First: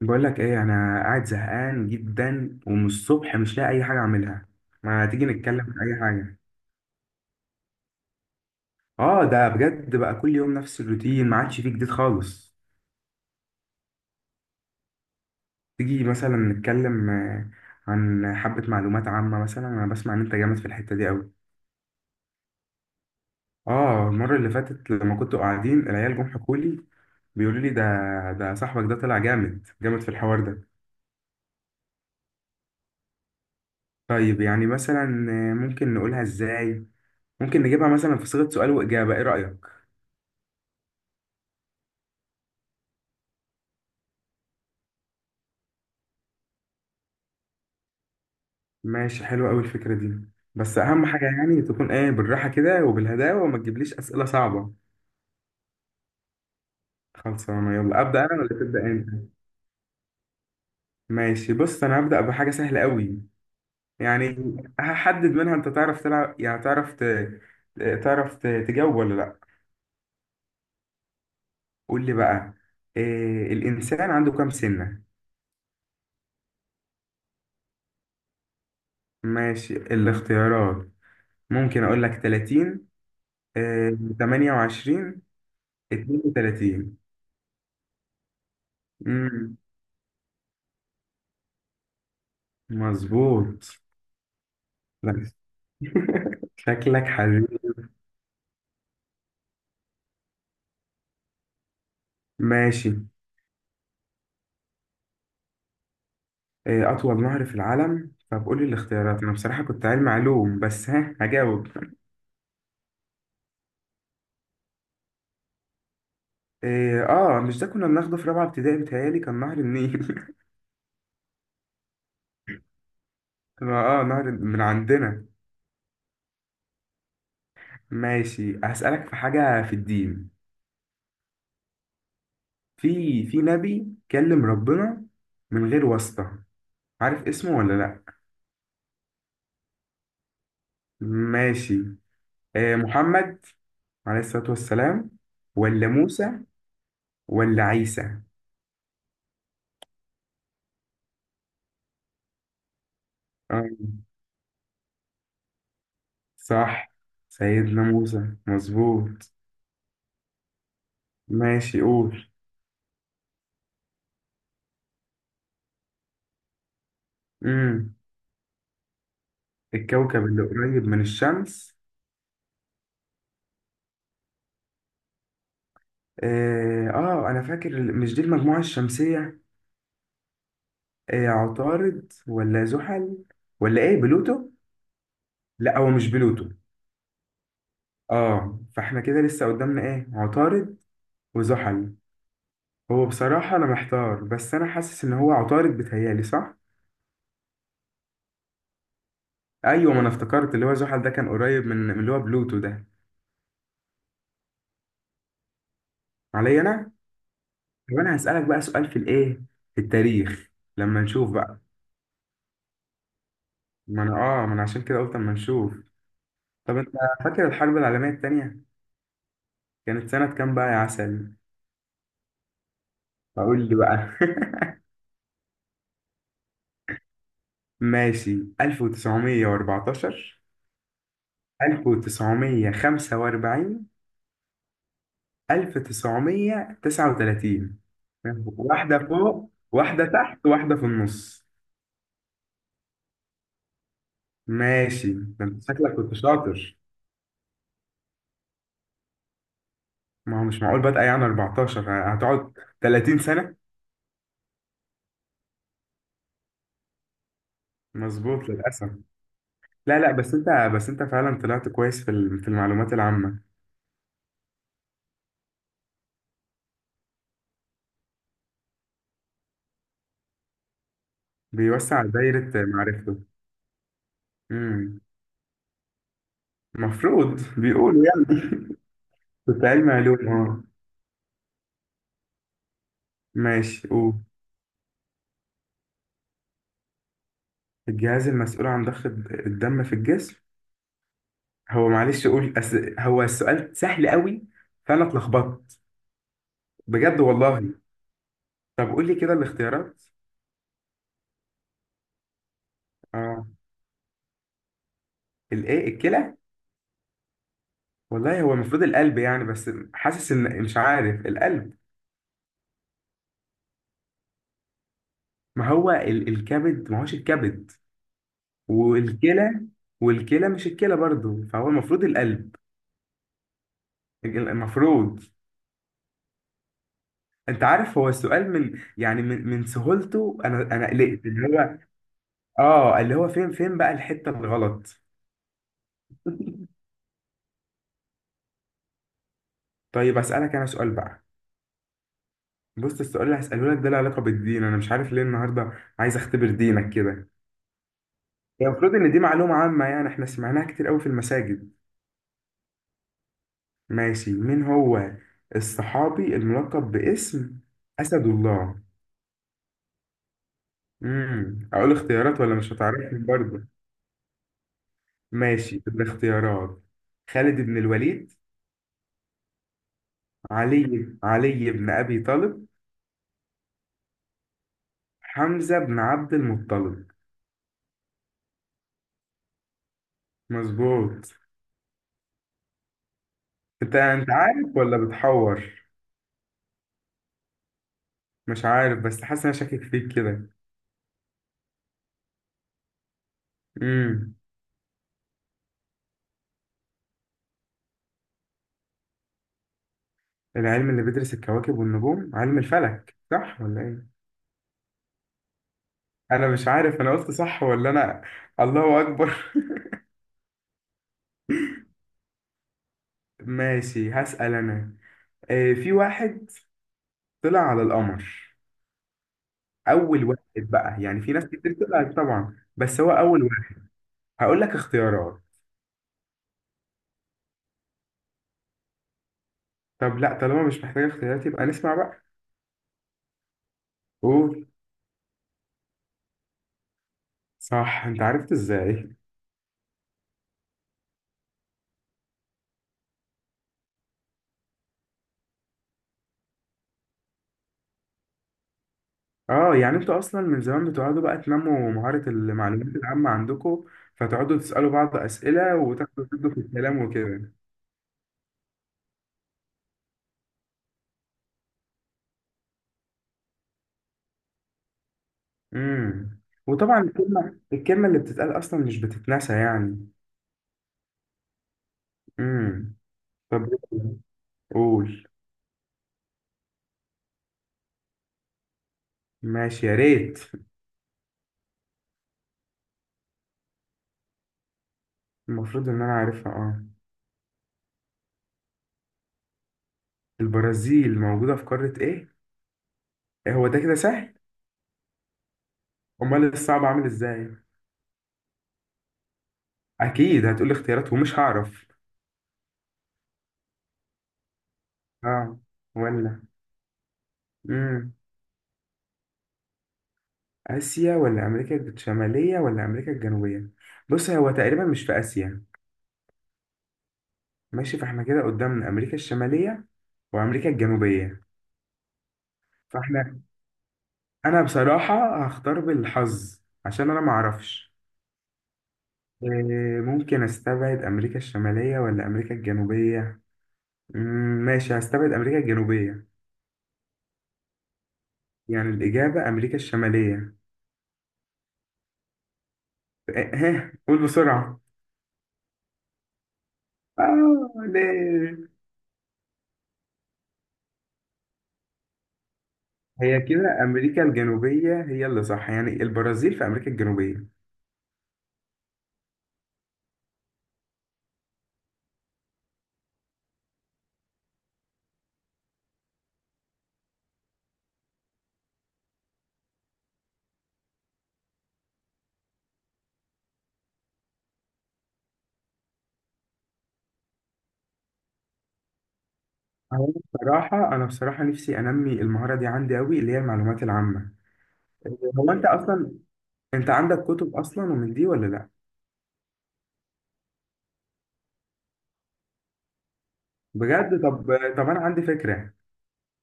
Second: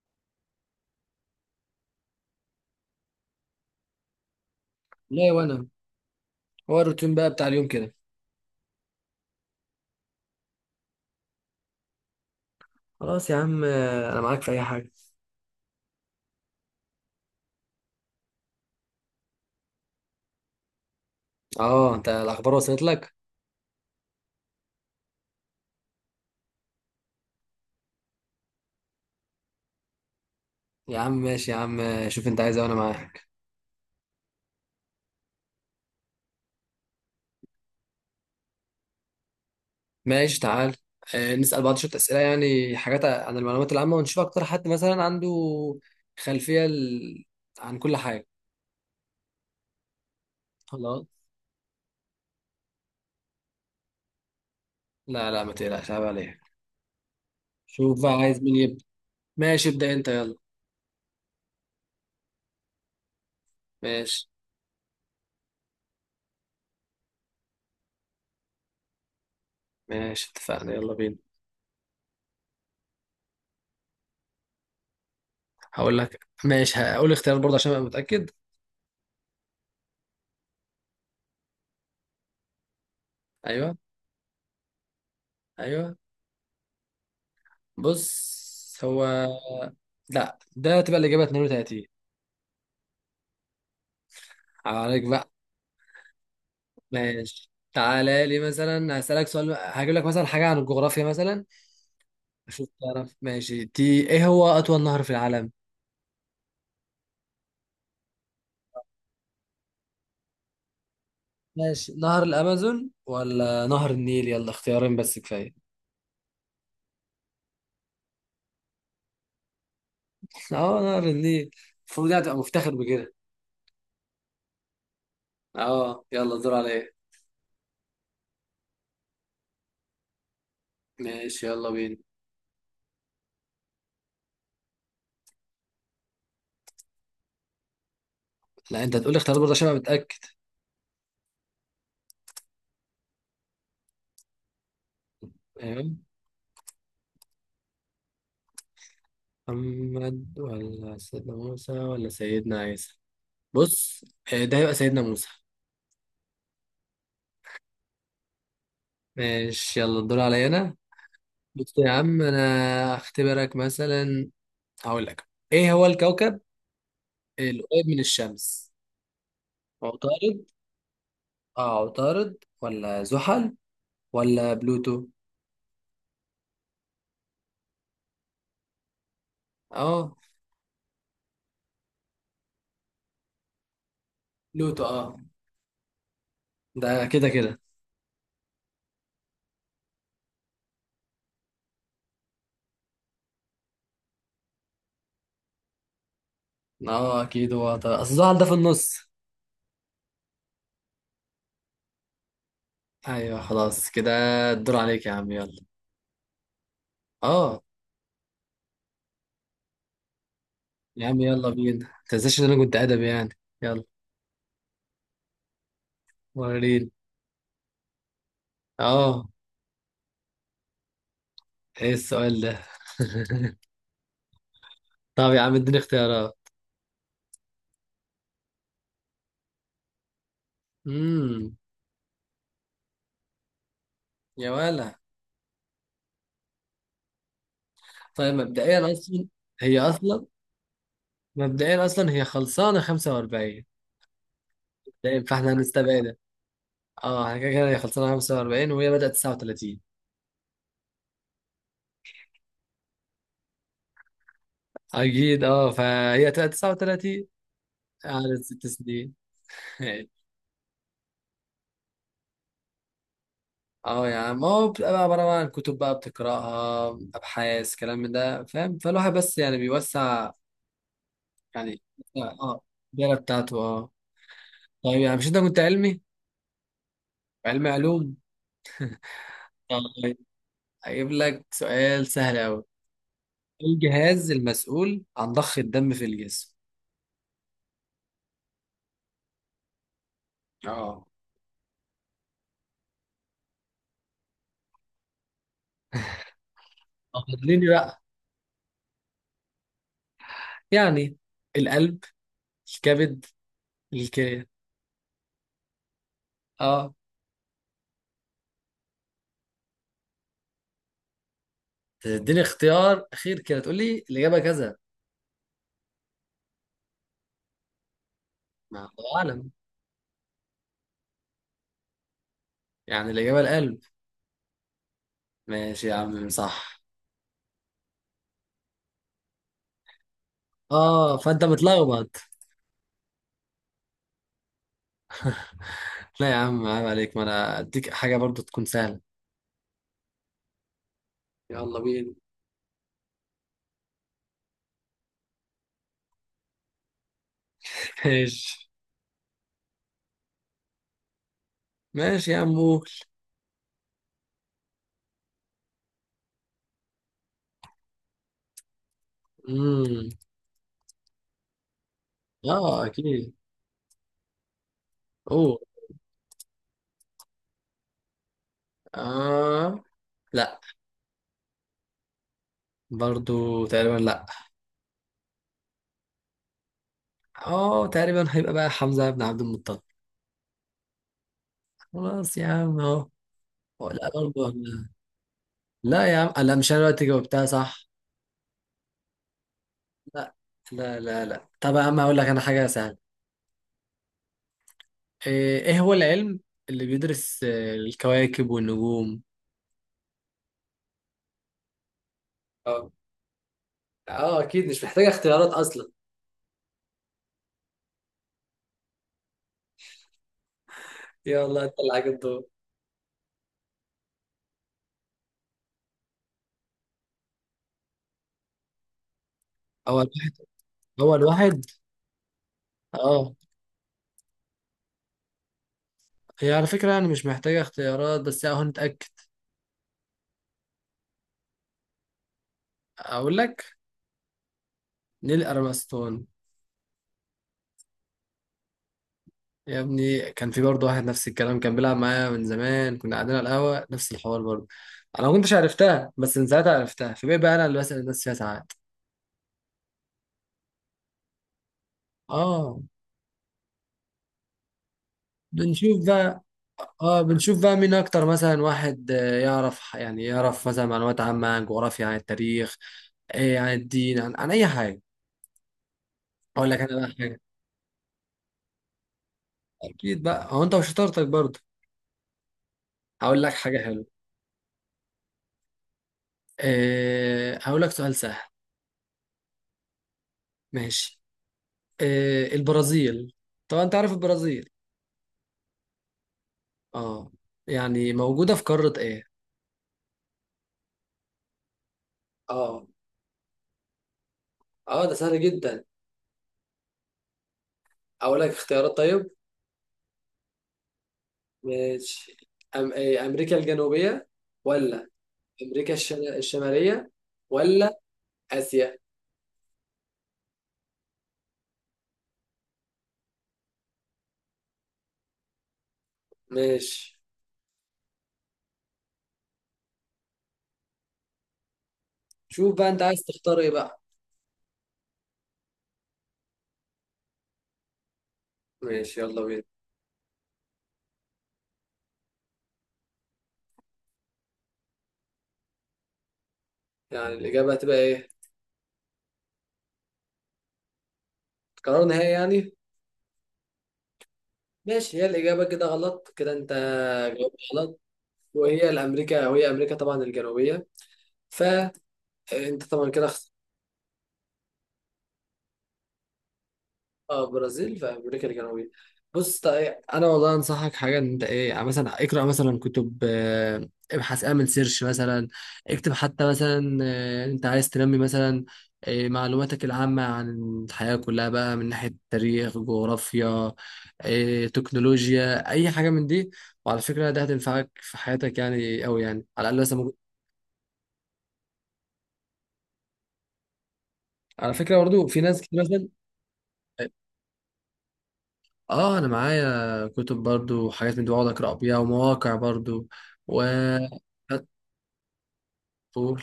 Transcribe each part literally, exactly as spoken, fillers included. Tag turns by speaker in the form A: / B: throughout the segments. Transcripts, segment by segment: A: بقول لك ايه، انا قاعد زهقان جدا ومن الصبح مش لاقي اي حاجه اعملها. ما تيجي
B: ليه
A: نتكلم
B: وانا؟
A: في اي حاجه؟
B: هو الروتين بقى بتاع اليوم كده؟
A: اه، ده بجد بقى كل يوم نفس الروتين، ما عادش فيه جديد خالص.
B: خلاص يا عم، آه، انا معاك في اي حاجه.
A: تيجي مثلا نتكلم آه، عن حبه معلومات عامه، مثلا انا بسمع ان انت جامد في الحته دي قوي.
B: اه، انت الاخبار وصلت لك؟
A: اه المره اللي فاتت لما كنتوا قاعدين، العيال جم حكوا لي، بيقولوا لي ده، ده صاحبك ده طلع جامد جامد في الحوار ده.
B: يا عم ماشي، يا عم شوف انت عايز إيه وانا معاك.
A: طيب يعني مثلا آه، ممكن نقولها ازاي؟ ممكن نجيبها مثلا في صيغه سؤال واجابه، ايه رايك؟
B: ماشي تعال، آه، نسأل بعض شوية أسئلة، يعني حاجات عن المعلومات العامة ونشوف أكتر حد مثلا عنده خلفية ال... عن كل حاجة.
A: ماشي، حلوة قوي الفكرة دي، بس
B: خلاص،
A: أهم حاجة يعني تكون إيه، بالراحة كده وبالهداوة، وما تجيبليش أسئلة صعبة.
B: لا لا ما تقلقش عيب عليك.
A: خلصانة، يلا
B: شوف بقى
A: أبدأ أنا
B: عايز
A: ولا
B: مين
A: تبدأ
B: يبدأ.
A: أنت؟
B: ماشي ابدأ أنت يلا.
A: ماشي، بص، أنا هبدأ بحاجة سهلة قوي.
B: ماشي.
A: يعني هحدد منها أنت تعرف تلعب، يعني تعرف ت... تعرف ت... تجاوب ولا لأ.
B: ماشي اتفقنا يلا بينا.
A: قول لي بقى، إيه الإنسان عنده كام سنة؟
B: هقول لك ماشي، هقول اختيار برضه عشان أبقى متأكد.
A: ماشي، الاختيارات، ممكن أقول لك تلاتين،
B: أيوه.
A: إيه ثمانية وعشرين،
B: أيوه.
A: اثنين وثلاثين.
B: بص هو.
A: مم،
B: لا، ده تبقى الإجابة اتنين وتلاتين.
A: مظبوط.
B: عليك
A: لا،
B: بقى.
A: شكلك
B: ماشي
A: حبيبي.
B: تعالى لي مثلا هسألك سؤال، هجيب لك مثلا حاجة عن الجغرافيا مثلا. أشوف
A: ماشي.
B: تعرف ماشي تي، إيه هو أطول نهر في العالم؟
A: إيه، أطول نهر في العالم؟ طب قولي الاختيارات، أنا بصراحة كنت علم علوم بس ها هجاوب.
B: ماشي، نهر الأمازون ولا نهر النيل، يلا اختيارين بس كفاية.
A: إيه، آه مش ده كنا بناخده في رابعة ابتدائي، بيتهيألي كان نهر النيل.
B: اه، نهر النيل. المفروض يعني تبقى مفتخر بكده.
A: آه، نهر من عندنا.
B: اه يلا، الدور عليا.
A: ماشي، هسألك في حاجة في الدين.
B: ماشي يلا بينا.
A: في في نبي كلم ربنا من غير واسطة، عارف اسمه ولا لأ؟
B: لا انت هتقولي اختيارات برضه عشان ابقى متأكد.
A: ماشي. إيه، محمد عليه الصلاة والسلام، ولا
B: تمام.
A: موسى، ولا عيسى؟
B: محمد ولا سيدنا موسى ولا سيدنا عيسى.
A: آه.
B: بص، آه، ده يبقى سيدنا موسى.
A: صح، سيدنا موسى مظبوط.
B: ماشي يلا الدور عليا انا. بص
A: ماشي،
B: يا عم
A: قول.
B: انا اختبرك مثلا، هقول لك ايه هو الكوكب القريب
A: امم
B: من الشمس.
A: الكوكب اللي
B: عطارد.
A: قريب من الشمس.
B: اه، عطارد ولا زحل ولا بلوتو؟
A: آه، اه انا فاكر ال- مش دي المجموعة الشمسية؟
B: اه،
A: آه، عطارد ولا زحل، ولا ايه بلوتو؟
B: بلوتو. اه
A: لا، هو مش بلوتو.
B: ده كده كده.
A: اه، فاحنا كده لسه قدامنا ايه، عطارد وزحل. هو بصراحة انا محتار، بس انا حاسس ان هو عطارد، بتهيالي صح.
B: اه اكيد هو عطارد، اصل زحل ده في النص.
A: ايوه، ما انا افتكرت اللي هو زحل ده كان قريب من من اللي هو بلوتو ده.
B: ايوه، خلاص كده. الدور عليك يا عم يلا.
A: عليا انا؟
B: اه،
A: طب انا هسألك بقى سؤال في الايه، في التاريخ، لما
B: يا عم
A: نشوف
B: يلا
A: بقى.
B: بينا ما تنساش ان انا كنت ادبي يعني. يلا.
A: ما انا اه ما انا عشان كده قلت اما نشوف. طب انت
B: وريني.
A: فاكر الحرب العالمية التانية
B: اه.
A: كانت سنة كام بقى يا عسل؟
B: ايه السؤال ده؟
A: اقول لي بقى.
B: طب يا عم اديني اختيارات.
A: ماشي، ألف وتسعمائة وأربعة عشر،
B: امم.
A: ألف وتسعمية وخمسة وأربعين،
B: يا ولا.
A: ألف وتسعمية وتسعة وتلاتين.
B: طيب مبدئيا
A: واحدة
B: اصلا.
A: فوق،
B: هي
A: واحدة
B: اصلا
A: تحت، واحدة في النص.
B: مبدئيا اصلا هي خلصانه خمسة وأربعين.
A: ماشي،
B: طيب
A: ده
B: فاحنا
A: انت شكلك كنت
B: هنستبعدها.
A: شاطر.
B: اه احنا كده كده هي خلصانه خمسة وأربعين وهي بدات تسعة وتلاتين.
A: ما هو مش معقول بادئة يعني اربعتاشر هتقعد 30 سنة.
B: اكيد اه، فهي تبقى تسعة وثلاثين. قعدت
A: مظبوط،
B: ست
A: للأسف.
B: سنين
A: لا لا بس انت، بس انت فعلا طلعت كويس في ال- في المعلومات العامة.
B: اه يا عم هو بتبقى بقى عباره بقى عن كتب بقى بتقراها، ابحاث، كلام من ده فاهم، فالواحد بس يعني بيوسع، يعني.
A: بيوسع دايرة
B: اه، الدايره
A: معرفته.
B: بتاعته اه.
A: امم
B: طيب يعني مش انت كنت علمي؟
A: المفروض
B: علمي علوم.
A: بيقولوا يعني. كنت
B: آه،
A: علمي
B: طيب
A: علوم، اه.
B: هجيب لك سؤال سهل أوي. إيه
A: ماشي، قول.
B: الجهاز المسؤول عن ضخ الدم في الجسم؟
A: الجهاز المسؤول عن ضخ الدم في الجسم.
B: اه.
A: هو معلش، قول أس... هو السؤال سهل قوي فانا اتلخبطت، بجد
B: أخدني
A: والله.
B: بقى.
A: طب قول لي كده الاختيارات.
B: يعني القلب، الكبد،
A: اه
B: الكلى.
A: الايه، الكلى.
B: اه.
A: والله هو المفروض القلب يعني، بس حاسس ان مش عارف. القلب،
B: تديني اختيار أخير كده تقول لي الإجابة كذا.
A: ما هو ال... الكبد، ما هوش الكبد،
B: ما الله أعلم.
A: والكلى، والكلى مش الكلى برضو، فهو المفروض القلب.
B: يعني الإجابة القلب.
A: المفروض.
B: ماشي يا عم صح.
A: انت عارف، هو السؤال من يعني من من سهولته انا انا
B: اه
A: قلقت
B: فأنت
A: اللي هو،
B: متلخبط.
A: اه اللي هو فين فين بقى الحته الغلط.
B: لا يا عم عيب عليك، ما أنا أديك حاجة برضو تكون سهلة.
A: طيب اسالك انا سؤال بقى.
B: يلا بينا.
A: بص، السؤال اللي هساله لك ده له علاقه بالدين، انا مش عارف ليه النهارده عايز اختبر دينك كده. هي
B: ماشي.
A: المفروض ان دي معلومه عامه يعني، احنا سمعناها كتير قوي في المساجد.
B: ماشي يا عم قول.
A: ماشي، مين هو الصحابي الملقب باسم اسد الله؟
B: امم.
A: امم اقول اختيارات ولا مش
B: اه
A: هتعرفني
B: اكيد.
A: برضه؟
B: قول.
A: ماشي، الاختيارات. خالد بن الوليد،
B: اه. لا.
A: علي علي بن أبي طالب،
B: برضو تقريبا لا.
A: حمزة بن عبد المطلب.
B: اه تقريبا هيبقى بقى حمزة بن عبد المطلب.
A: مظبوط.
B: خلاص يا عم اهو. هو
A: انت
B: لا
A: انت
B: برضو
A: عارف
B: أنا-
A: ولا بتحور؟
B: لا يا عم لا، مش انا دلوقتي جاوبتها صح.
A: مش عارف بس حاسس إن انا شاكك فيك
B: لا
A: كده.
B: لا لا. لا طب يا عم هقول لك انا حاجة سهلة.
A: امم
B: ايه، إيه هو العلم اللي بيدرس آه، الكواكب والنجوم؟
A: العلم اللي بيدرس الكواكب والنجوم، علم
B: اه.
A: الفلك، صح ولا ايه؟
B: اه اكيد مش محتاجة اختيارات اصلا.
A: انا مش عارف انا قلت صح ولا انا. الله اكبر.
B: يلا انت اللي عليك الدور.
A: ماشي، هسأل انا. آه، في واحد طلع على القمر،
B: اول
A: اول
B: واحد.
A: واحد بقى، يعني
B: اول
A: في ناس
B: واحد
A: كتير طلعت طبعا بس هو
B: اه.
A: اول. هقول لك اختيارات.
B: هي على فكرة يعني مش محتاجة اختيارات، بس اهو نتأكد.
A: طب لا، طالما مش محتاج اختيارات يبقى نسمع بقى.
B: اقول لك.
A: قول.
B: نيل ارمسترونج.
A: صح، انت عرفت ازاي؟
B: يا ابني كان في برضه واحد نفس الكلام كان بيلعب معايا من زمان، كنا قاعدين على القهوة نفس الحوار برضه. انا ما كنتش عرفتها، بس من ساعتها عرفتها، فبقى بقى انا اللي بسأل الناس فيها ساعات.
A: اه، يعني انتوا اصلا من زمان بتقعدوا بقى تنموا مهارة
B: اه،
A: المعلومات العامة عندكم، فتقعدوا تسألوا بعض أسئلة
B: بنشوف
A: وتاخدوا
B: بقى.
A: تدوا في الكلام
B: اه
A: وكده.
B: بنشوف بقى مين اكتر مثلا، واحد آه، يعرف، يعني يعرف مثلا معلومات عامة عن جغرافيا، عن التاريخ، آه، عن الدين، عن, عن اي حاجة.
A: امم
B: اقول لك انا
A: وطبعا
B: بقى حاجة.
A: الكلمة، الكلمة اللي بتتقال اصلا مش بتتنسى يعني.
B: اكيد بقى هو انت وشطارتك برضه.
A: امم
B: هقول لك
A: طب
B: حاجة حلوة.
A: قول.
B: آه، هقول لك سؤال سهل.
A: ماشي، يا ريت.
B: ماشي، آه، البرازيل، طبعا انت عارف البرازيل.
A: المفروض ان انا عارفها، اه.
B: اه. يعني موجودة في قارة ايه؟
A: البرازيل موجودة في قارة ايه؟
B: اه.
A: إيه هو ده كده سهل؟
B: اه ده سهل جدا.
A: امال الصعب عامل ازاي؟
B: اقول لك اختيارات طيب.
A: اكيد هتقولي اختيارات ومش هعرف.
B: ماشي. أم... إيه، امريكا الجنوبية، ولا
A: اه،
B: امريكا الشم...
A: ولا
B: الشمالية، ولا
A: امم
B: اسيا.
A: اسيا ولا امريكا الشماليه ولا امريكا الجنوبيه؟ بص هو تقريبا مش في اسيا.
B: ماشي.
A: ماشي، فاحنا كده قدامنا امريكا الشماليه وامريكا الجنوبيه.
B: شوف بقى انت عايز
A: فاحنا،
B: تختار ايه بقى.
A: انا بصراحه هختار بالحظ عشان انا معرفش.
B: ماشي يلا بينا.
A: إيه، ممكن استبعد امريكا الشماليه ولا امريكا الجنوبيه. مم، ماشي، هستبعد امريكا الجنوبيه.
B: يعني الاجابة هتبقى ايه؟
A: يعني الاجابه امريكا الشماليه.
B: قرار نهائي يعني.
A: إيه، ها قول بسرعه.
B: ماشي، هي الاجابة كده غلط، كده انت جاوبت
A: اه
B: غلط.
A: ليه؟
B: وهي الامريكا، وهي امريكا طبعا الجنوبية. فانت طبعا كده.
A: هي كده امريكا الجنوبيه هي اللي صح، يعني البرازيل في امريكا
B: اه،
A: الجنوبيه.
B: برازيل في امريكا الجنوبيه. بص طيب انا والله انصحك حاجه، ان انت ايه، يعني مثلا اقرا مثلا كتب، آه، ابحث، اعمل سيرش مثلا. اكتب حتى مثلا، آه، انت عايز تنمي مثلا آه، معلوماتك العامه عن الحياه كلها بقى، من ناحيه تاريخ، جغرافيا، آه، تكنولوجيا، اي حاجه من دي. وعلى فكره ده هتنفعك في حياتك يعني قوي، يعني على الاقل مثلا
A: هو
B: ممكن.
A: بصراحه، انا بصراحه نفسي انمي المهاره دي عندي قوي، اللي هي المعلومات العامه.
B: على فكره برضو في
A: هو
B: ناس
A: انت
B: كتير مثلا.
A: اصلا، انت عندك كتب اصلا ومن دي ولا لا؟
B: اه، انا معايا كتب برضو وحاجات من دي، بقعد اقرا بيها، ومواقع برضو. و.
A: بجد؟ طب، طب انا عندي فكره.
B: قول.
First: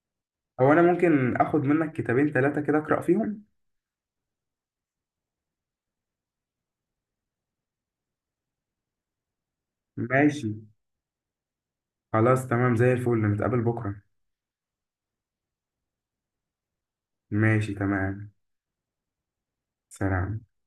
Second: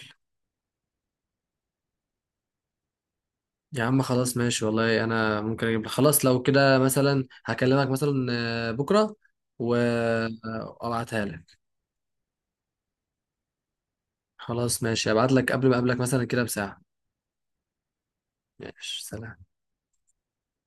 A: هو انا ممكن اخد منك كتابين ثلاثه كده اقرا فيهم؟
B: يا عم خلاص ماشي والله، انا ممكن اجيب لك، خلاص لو كده مثلا هكلمك مثلا آه، بكره
A: ماشي،
B: وابعتها لك.
A: خلاص تمام زي الفل، نتقابل بكره.
B: خلاص ماشي، ابعت لك قبل ما اقابلك مثلا كده بساعه.
A: ماشي تمام،
B: ماشي، سلام.
A: سلام.